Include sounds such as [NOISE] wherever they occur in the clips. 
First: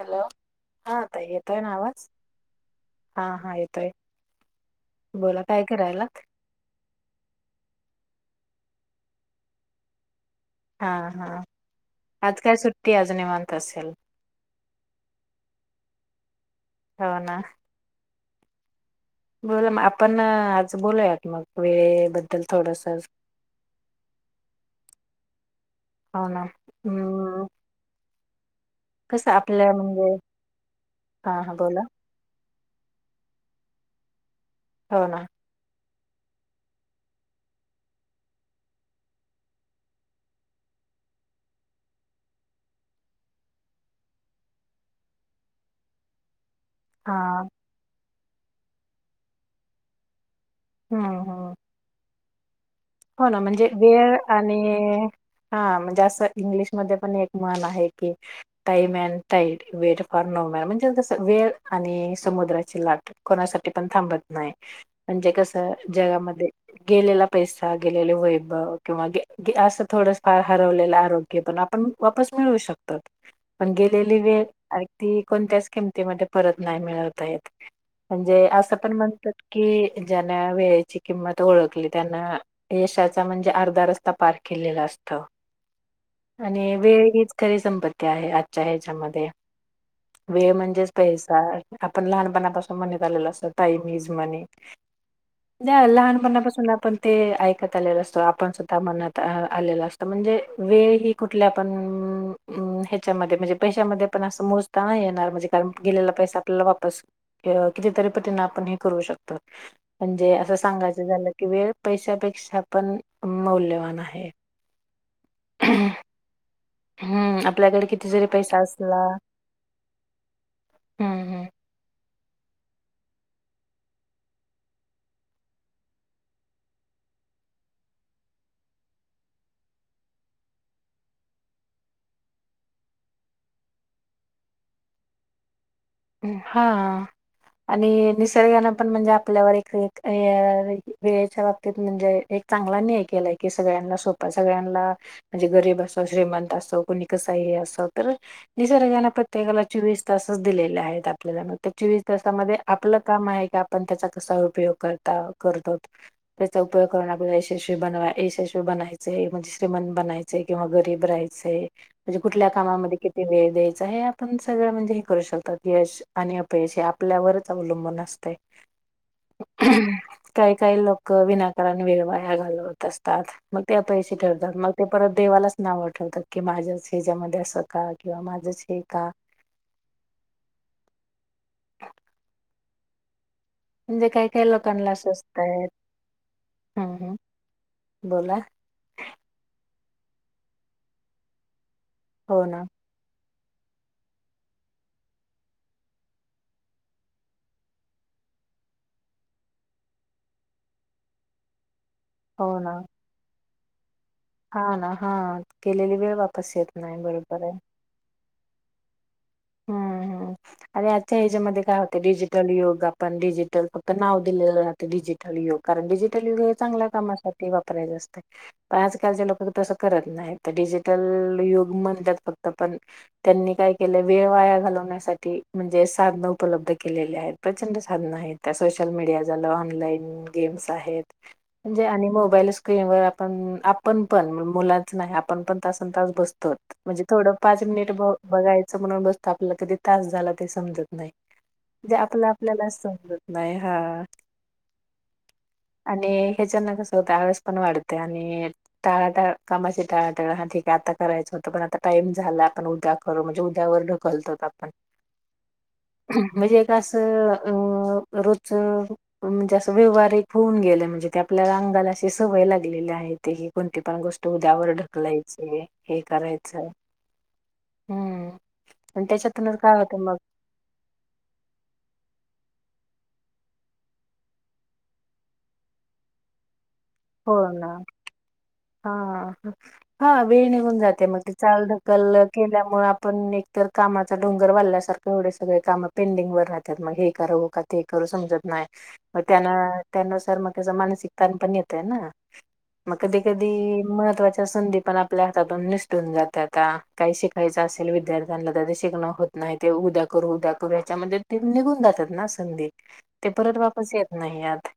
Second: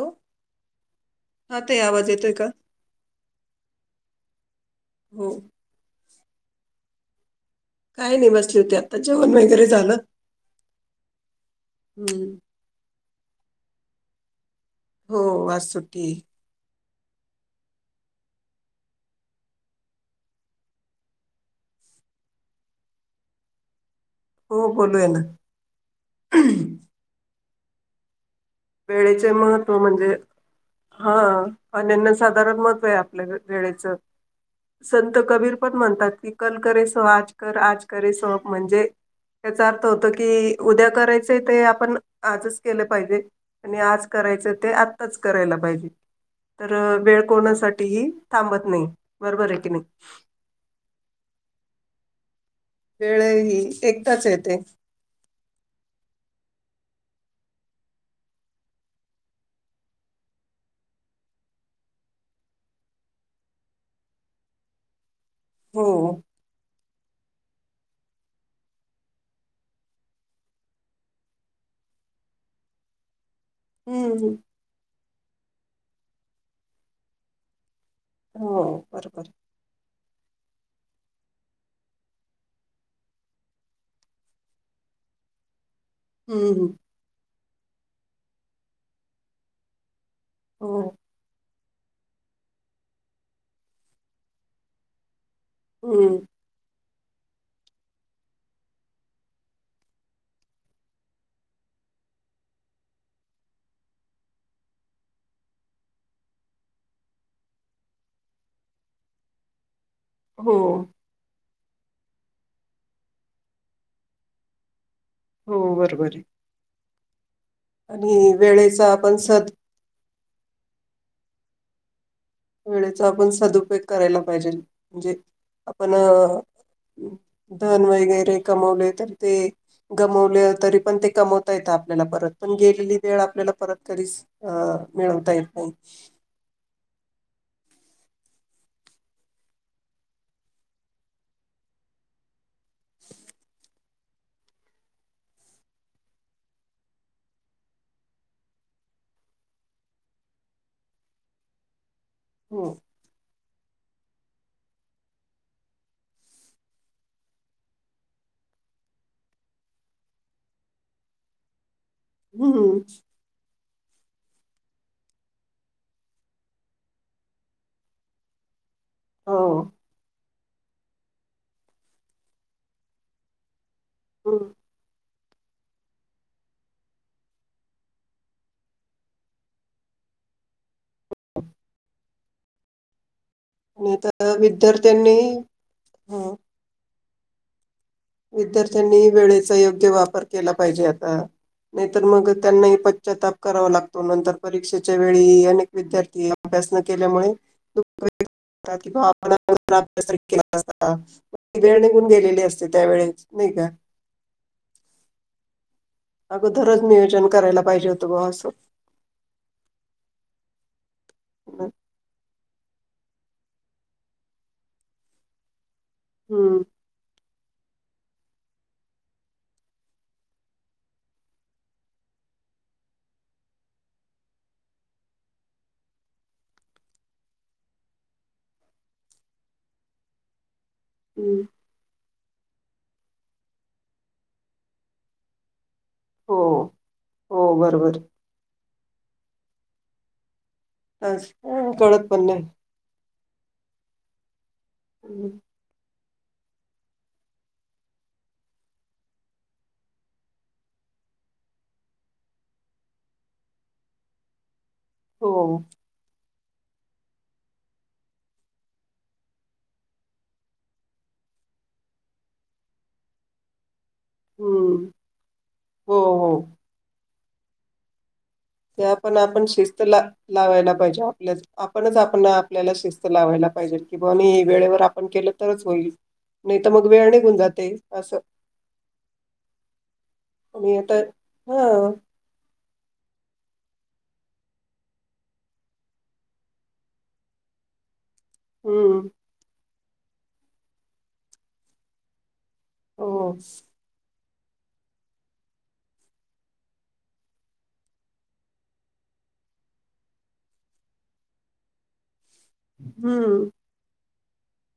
Hello हां, आता हा येतोय ना ताई आवाज? येतोय का? हां हां येतोय. हो बोला काय करायला? काही नाही बसले होती, आता जेवण वगैरे झालं. हा हा हम्म आज काय सुट टी आज निवांत असेल? हो, आज सुट्टी ये. हो ना, बोला मग आपण आज बोलूयात मग वेळे बद्दल थोडस ह हो बोलूया ना ना हम् वेळेचे महत्त्व म्हणजे हा अननना साधारण महत्व आपल्या वेळेच हो संत ना कबीर पण म्हणतात की कल केस आज कर आज केस म्हणजे त्याचा अर्थ होत की उद्या करायचं ते आपण आजच केलं पाहिजे आणि आज करायचं ते आत्ताच करायला पाहिजे तर हा वेळ कोणासाठी ही थांबत नाही बरोबर आहे की नाही हा हा हो ना वेळही म्हणजे वेळ एकदाच येते आणि हा म्हणजे अस इंग्ल मध्ये पण एक मन आहे की टई मन tie wait for no man म्हणजेस वेळ आणि समुद्राची लाट कोणासाठी पण थांबत नाही म्हणजे कसं हो जगामध्ये गेलेला पैस गेलेले वैभव किंवा असं थोड फार हरवलेलं आरोग्य पण आपण वापस मिळवू शकतो पण गेलेली हम्म वेळ अग ती कोणत्याच किमतीमध्ये परत नाही मिळवतायेत म्हणजे हो असे पण बरोबर म्हणतात की ज्यांना वेळेची किंमत ओळखली त्यांना यशाचा म्हणजे अर्धा रस्ता पार केलेला असत हम्म आणि वेळ हीच खरी संपत्ती आहे आजच्या ह्याच्यामध्ये वेळ हो म्हणजेच पैसा आहे आपण लहानपणापासून म्हणत आलेल अस ताई मीज म्हणे जा हम्म लहानपणापासून आपण ते ऐकत आलेला असतो आपण सुद्धा मनात आलेला असत म्हणजे वेळ ही कुठल्या आपण ह्याच्यामध्ये म्हणजे पैशामध्ये पण असं मोजता नाही येणार म्हणजे कारण गेलेला पैसा आपल्याला वापस कितीतरी पतीन आपण हे करू शकतो म्हणजे हो असं सांगायचं झालं की वेळ पैसा पै पैसा पण मौल्यवान आहे हो बरोबर आहे हम्म आपल्याकडे किती आणि जरी पैसा वेळेचा असला आपण सद हम्म हम्म वेळेचा आपण सदुपयोग करायला पाहिजे म्हणजे आपण धन वगैरे कमवले तर ते गमवले तरी पण ते कमवता येत आपल्याला परत पण गेलेली वेळ आपल्याला परत कधीच अ मिळवता येत नाही हा आणि निसर्गानें पण म्हणजे आपल्यावर एक वेळेच्या बाबतीत म्हणजे एक चांगला न्याय केलाय कि सगळ्यांना सोपा सगळ्यांना म्हणजे गरीब असो श्रीमंत असो कुणी कसा हे असो तर निसर्गाने प्रत्येकाला चोवीस तासच दिले आपल्याला मग त्याची त्याच्यामध्ये हो आपलं काम आहे का? पण त्याचा कसा उपयोग करता करतो त्याचा उपयोग करण्या आप यशस्वी बनवा यशस्वी बनायचे म्हणजे श्रीमंत बनायचे किंवा गरीब राहायचे. म्हणजे कुठल्या हम्म कामामध्ये किती वळय. हे आपण सगळं म्हणजे हे करू शकतो. यश आणि अपयश हे आपल्यावरच अवलंबून असते. हो [INAUDIBLE] काही काही लोक उगाच वेळ वाया घालवत असतात. त्या पैसे हम्म. ठरतात मग ते परत. देवालाच नावे ठेवतात की माझ्यासोबत असं का नाही का? आणि म्हणजे काही आता काही लोकांना विद्यार्थ्यांनी असवस्तय अ, हम् ह. विद्यार्थ्यांनी वेळेचा योग्य वापर केला पाहिजे आता नाहीतर हो ना त्यांनाही पश्चाताप करावा लागतो नंतर परीक्षेच्या वेळी अनेक विद्यार्थी अभ्यास न केल्यामुळे कि बा अभ्यास केला वेळ वेळ निघून गेलेली हो ना असते. वेळेची नाही का. हा ना हा. केलेली वेळ वापस येत अगोदरच नाही नियोजन बरोबर आहे करायला पाहिजे होतं असं. हो. हम्म हम्म आणि आजच्या एजमध्ये काय होत डिजिटल युग ग आपण डिजिटल फक्त नाव दिलेलं राहते डिजिटल युग कारण डिजिटल युग हे हम्म. चांगल्या कामात वापरा अस पण आजकालचे लोक त करत नाही डिजिटल युग म्हणतात फक्त पण त्यांनी काय केलंय. वेळ वाया घालवण्यासाठी म्हणजे साधनं उपलब्ध केलेली आहेत, प्रचंड साधनं आहेत त्या सोशल मीडिया झालं, ऑनलाईन गेम्स आहेत हम्म. जे आणि म पहिलं स्क्रीनवर आपण - आपण पण मुलाच नाही आपण पण तासंतास हो बसतो म्हणजे थोडं हो पाच मिनिट बरोबर. ब बघाय. म्हणून बसतो आपल्याला कधी तास झाला. ते समजत नाहीे, अस- जे कळत पण आपलं नाही. आपल्याला समजत. नाही हा. हम्म. आणि ह्याच्याना कसं होतं आवास पण वाढते आणि यांच्यानं कसं होतं टाळाटा कामाचे टाळाटाळ हा ठीक आहे आता करायचं होतं पण आता टाइम झाला आपण उद्या करू म्हणजे वर ढकलतो आपण हो. म्हणजे एक असं अ रोज म्हणजे असं व्यवहार एक होऊन गेला म्हणजे ते आपल्याला अंगाला अशी सवय लागलेली आहे ते की कोण ती पण गोष्ट उद्यावर हम्म. ढकलायची हो हे हो. करायचं हम्म. ते आणि आपण आपण त्याच्यातूनच काय शिस्त ला होतं मग लावायला पाहिजे, आपल्या आपणच आपण आपल्याला शिस्त ते लावायला पाहिजे किंवा मी वेळेवर आपण केलं तरच होईल. नाइ हो ना हा हा हा वेळ आणि निघून आता जाते. मग ते चाल हा ढकल केल्याम मग आपण एकतर कामाचा डोंगर वाढल्यासारखं एवढे सगळे कामं पेंडिंग वर राहतात, मग हे करावं का ते क [UNINTELLIGIBLE] समजत नाय हम्म म त्यान त्यानुसार मग त्याचा मानसिक ताण पण येत त्यांना? मग हो कधी कधी महत्वाच त्या संधी पण आपल्या हातातून निसटून जात्याता. काही शिकायच असेल विद्यार्थ्यांना तर ते शिकणं होत नाही ते उद्या करू, उद्या करू याच्यामध्ये ते निघून जात्यत ना. संधी ते हम्म परत वापस येत नाही यात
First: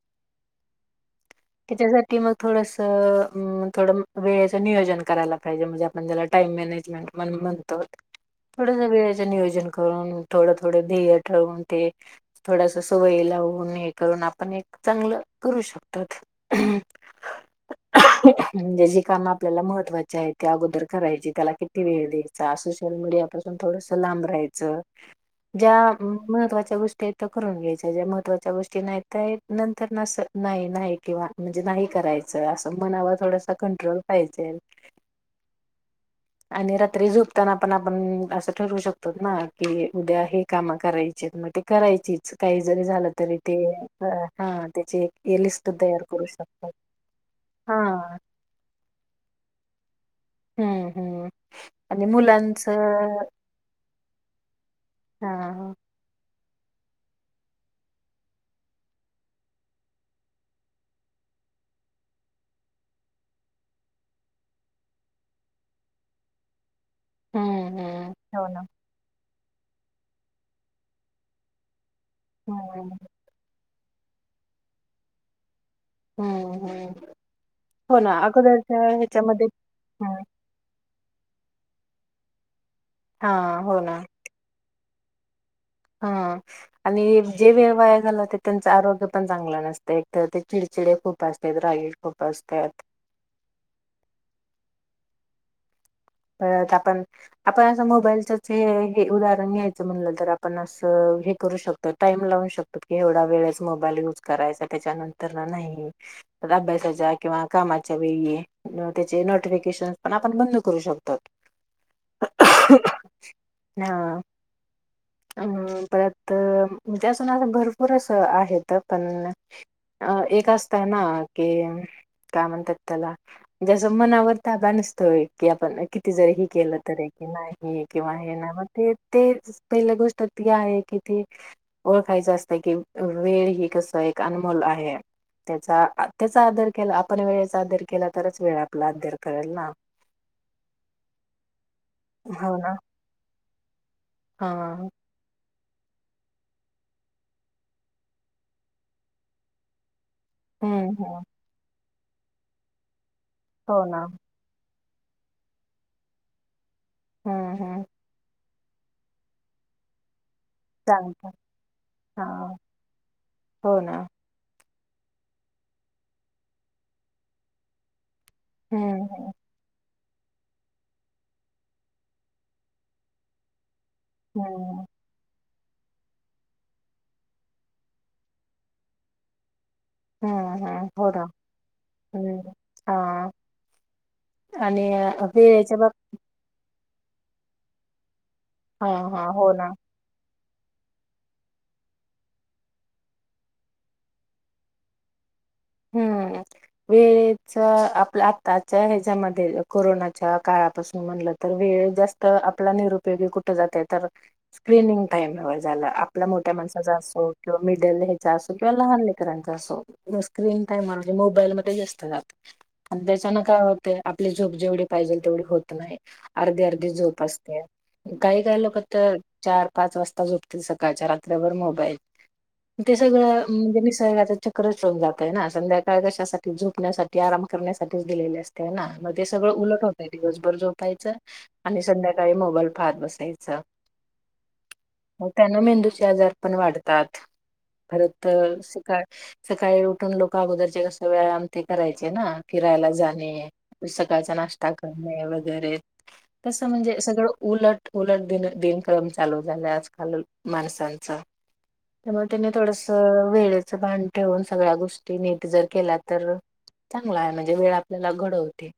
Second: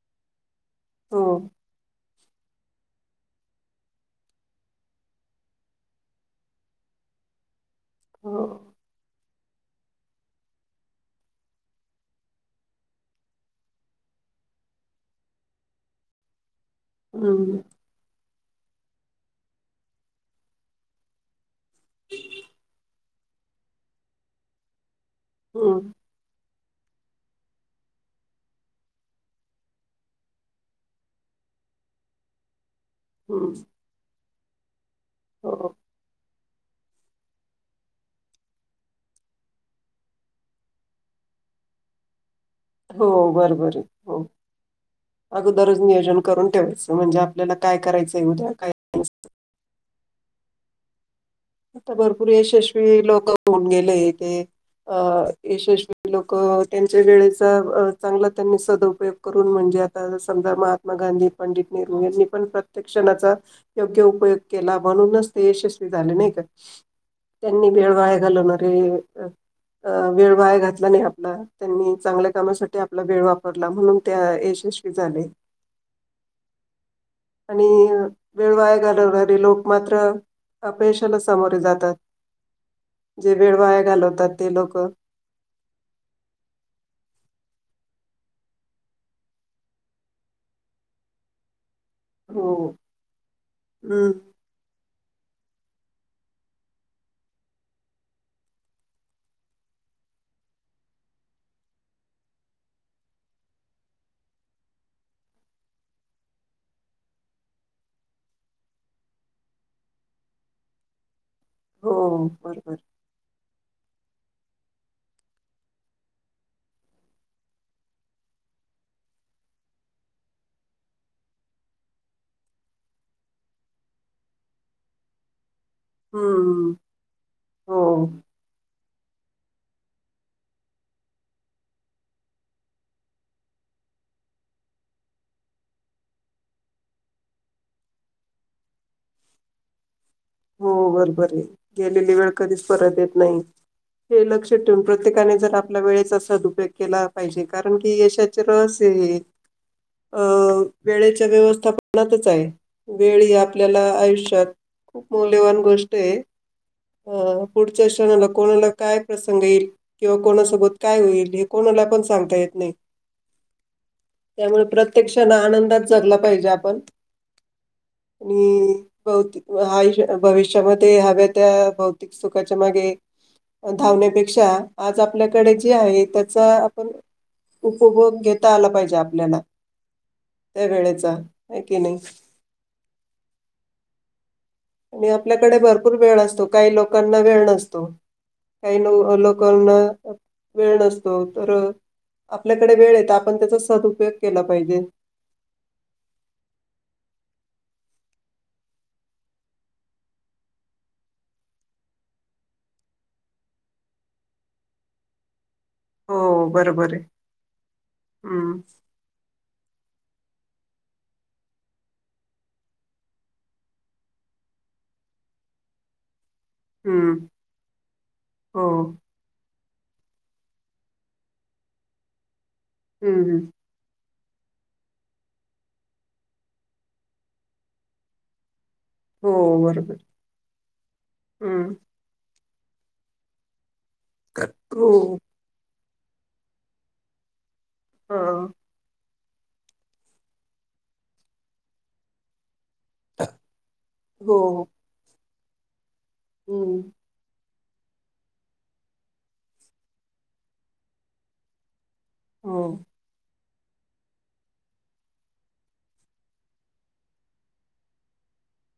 हम्म. त्याच्यासाठी मग थोडसं अ थोडं वेळेचं नियोजन करायला पाहिजे, म्हणजे आपण ज्याला टाइम मॅनेजमेंट म्हण म्हणतो. हो थोडसा वेळ जे नियोजन करून थोडं थोडं ध्येय ठरवून, ते थोडस सवयी लावून हे करून आपण एक चांगलं करू शकतात. हम्म. म्हणजे जी कामं आपल्याला महत्त्वाची आहेत ते अगोदर करायची, त्याला किती वेळ द्यायचा, सोशल मीडिया पासून थोडसं लांब राहायचं. ज्या हम्म महत्त्वाच्या गोष्टी आहेत त्या करून घ्यायच्या ज्या महत्वाच्या गोष्टी नाहीत नाहीत नंतरन असं नाही नाही किंवा म्हणजे नाही करायचं अस मनावर थोडासा हम्म कंट्रोल पाहिजे. [UNINTELLIGIBLE] हो. आणि रात्री झोपताना पण आपण असं ठरवू शकतो, ना की उद्या हे कामं करायचेत मग ते करायचीच. काही जरी झालं हो तरी ते बरोबर आहे हो हा त्याची एक लिस्ट अगोदरच तयार नियोजन करू करून शकतात ठेवायचं म्हणजे, आपल्याला हा काय करायचंय उद्या काय हम्म हम्म. आता आणि भरपूर यशस्वी मुलांचं लोकं होऊन गेलेत. [INAUDIBLE] अ हा हा यशस्वी लोक अ त्यांच्या वेळेचा अ चांगला त्यांनी सदउपयोग करून म्हणजे आता समजा महात्मा गांधी, पंडित नेहरू यांनी पण प्रत्येक क्षणाचा योग्य उपयोग केला म्हणूनच ते यशस्वी झाले. नाही? [INAUDIBLE] त्यांनी हम्म वेळ हम्म. वाया हो घालवणार ना. नाही अ वेळ वाया घातला नाही आपला त्यांनी चांगल्या कामासाठी हम्म आपला वेळ वापर म्हणून त्या यशस्वी झालेय. हम्म हम्म आणि हो ना वेळ वाय अगोदरच्या घालवणारे ह्याच्यामध्ये लोक मात्र हम्म. [UNINTELLIGIBLE] समोरे जातात हा जे वेळ हो वाया ना घालवतात ते लोक हा आणि जे वेळ वाया घालवतात त्यांचे आरोग्य पण चांगले नसते एक तर ते चिडचिडे खूप असतात [UNINTELLIGIBLE] हो हम्म परत आपण आपण असं मोबाईलचच हे हे उदाहरण घ्यायचं म्हणलं तर आपण असं हे करू शकतो टाइम लावू शकतो की एवढा वेळच मोबाईल युज करायचा त्याच्यानंतर ना नाही तर अभ्यासाच्या किंवा कामाच्या वेळी त्याचे नोटिफिकेशन पण आपण बंद करू शकतो तत हो बरोबर हा. अम परत म्हणजे असं नां भरपूर असं आहेत पण एक असतय ना की काय म्हणतात त्याला जस मनावर ताबा नसतोय की पण किती जरी हे हम्म केलं तर कि हो नाही किंवा हे नाही मग ते ते पहिल्या गोष्ट आहे कि ते ओळखायचं असतं कि वेळ हि कस एक अनमोल आहे त्याचा त्याचा आदर केला आपण वेळेचा आदर केला तरच वेळ आपला आदर करेल ना हो बरोबर आहे गेलेली वेळ हो कधीच ना परत येत नाही हे हा लक्ष ठेवून प्रत्येकाने जर आप आपल्या वेळेच सदुपयोग केला पाहिजे कारण की यशाचे रहस्य हे अ हम्म हम्म वेळेच्या व्यवस्थापन त्याचच आहे वेळी आपल्याला हो ना आयुष्यात खूप मौल्यवान गोष्ट आहे अह हम्म हम्म पुढच्या क्षणाला कोणाला काय प्रसंग येईल किंवा कोणासोबत काय चालत होईल हे कोणाला पण सांगता हा. येत नाही. हो ना प्रत्यक्ष क्षण आनंदात जगला पाहिजे आपण आणि हम्म हम्म बहुतेक अ आयुष्यात भविष्यामध्ये हव्या त्या भौतिक सुखाच्या मागे धावण्यापेक्षा, हम्म आज आपल्या कडे जे आहे त्याचा आपण उपभोग घेता आला पाहिजे, आपल्याला हा त्या हा होय वेळेचा का, आहे की नाही हा. आणि हो आपल्याकडे वेळेच्या बाब भरपूर वेळ असतो, काही लोक लोकांना वेळ नसतो. काही हा न हा हो ना लोकांना वेळ नसतो, तर आपल्याकडे वेळ येत, आपण त्याचा सदुपयोग केला पाहिजे. हम्म वेळेच आपल्या आताच्या ह्याच्यामध्ये कोरोनाच्या काळापासून म्हणलं, तर वेळ जास्त आपला निरुपयोगी कुठे जाते, तर स्क्रीिनिंग टाइम- झाला, आपल्या हो मोठ्या बरोबर माणसाचा आहे असो, किंवा मिडल ह्याचा असो, हम्म किंवा लहान लेकरांचा असो, नसतं - स्क्रीन टाइम म्हणजे मोबाईल मध्ये जास्त जात आणि त्याच्यान काय होते आपली झोप जेवढी पाहिजे तेवढी होत नाही. अर्धी-अर्धी हम्म झोप असते, काही-काही हो लोक तर चार- पाच वाजता झोपतील, सकाळच्या, रात्रभर मोबाईल- ते हम्म हम्म. सगळं म्हणजे मी निसर्गाचं चक्रच [UNINTELLIGIBLE] जात. ते ना संध्याकाळ कशासाठी- झोपण्यासाठी, आराम करण्यासाठीच दिलेले असतात. ते ना मग ते हो सगळं उलट बरोबर होतय, दिवसभर झोपायचं हम्म आणि संध्याकाळी मग- बलफात बसायचा. करतो. मग त्यांना मेंदूचे आजार पण वाढतात. हा परत हो शिका- सकाळी उठ ऊठुन लोक अगोदरचे कसं व्यायाम ते करायचे ना! फिरायला जाणे पु सकाळचा हो नाश्ता करणे- तर हे तसं हम्म म्हणजे सगळं- उलट उलट दिन दिनक्रम चालू झाला आजकाल माणसांचा त्यामुळे त्यांनी हो थोडस वेळेत ते भान ठेवून सगळ्या गोष्ट टि नेक जर केला तर चांगला आहे म्हणजे वेळ आपल्याला घडवते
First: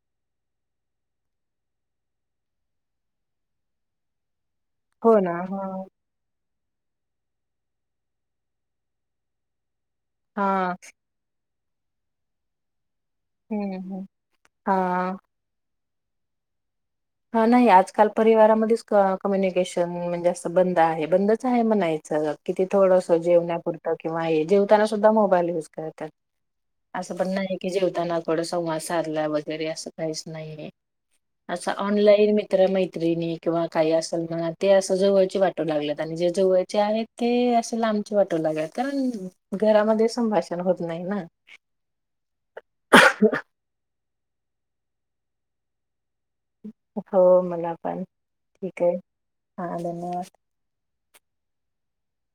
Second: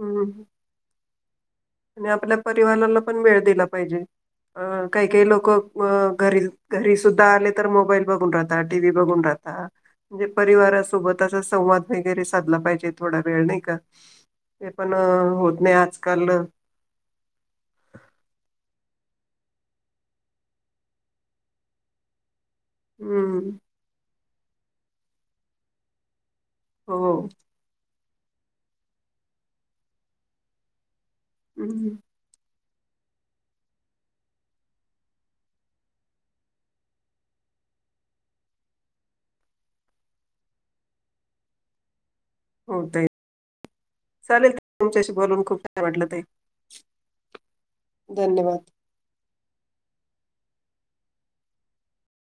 हम्म आणि आपल्या परिवाराला पण वेळ दिला पाहिजे अं काही हो काही ना. लोक अ हा घरीील घरी सुद्धा आले तर मोबाईल बघून राहता टी व्ही बघून राहता म्हणजे हा परिवारासोबत असं संवाद वगैरे साधला पाहिजेत थोडा वेळ नाही का हम्म ते पण हा. होत नाही आज [UNINTELLIGIBLE] हा नाही आजकाल परिवारामधेच क कम्युनिकेशन म्हणजे असं बंद आहे बंदच आहे म्हणायचं किती थोडंस हम्म जेवण्यापुरं किंवा हे जेव त्यांना सुद्धा मोबाईल युज करतात. हो असं पण नाही की जेवताना थोड संवाद साधला वगैरे, असं काहीच नाहीये. आत चा हम्म ऑनलाईन मि मित्र मैत्रिणी किंवा काही असेल म्हणा, ते असं जवळचे वाटू लागलेत, आणि जे जवळचे आहेत ते असं लांबचे वाटू लागलेत कारण घरामध्ये संभाषण होत नाही ना. होतय. चालेल, तुमच्याशी बोलून खूप काय वाटलं ताई. हो मला पण, धन्यवाद. ठीक आहे हा धन्यवाद!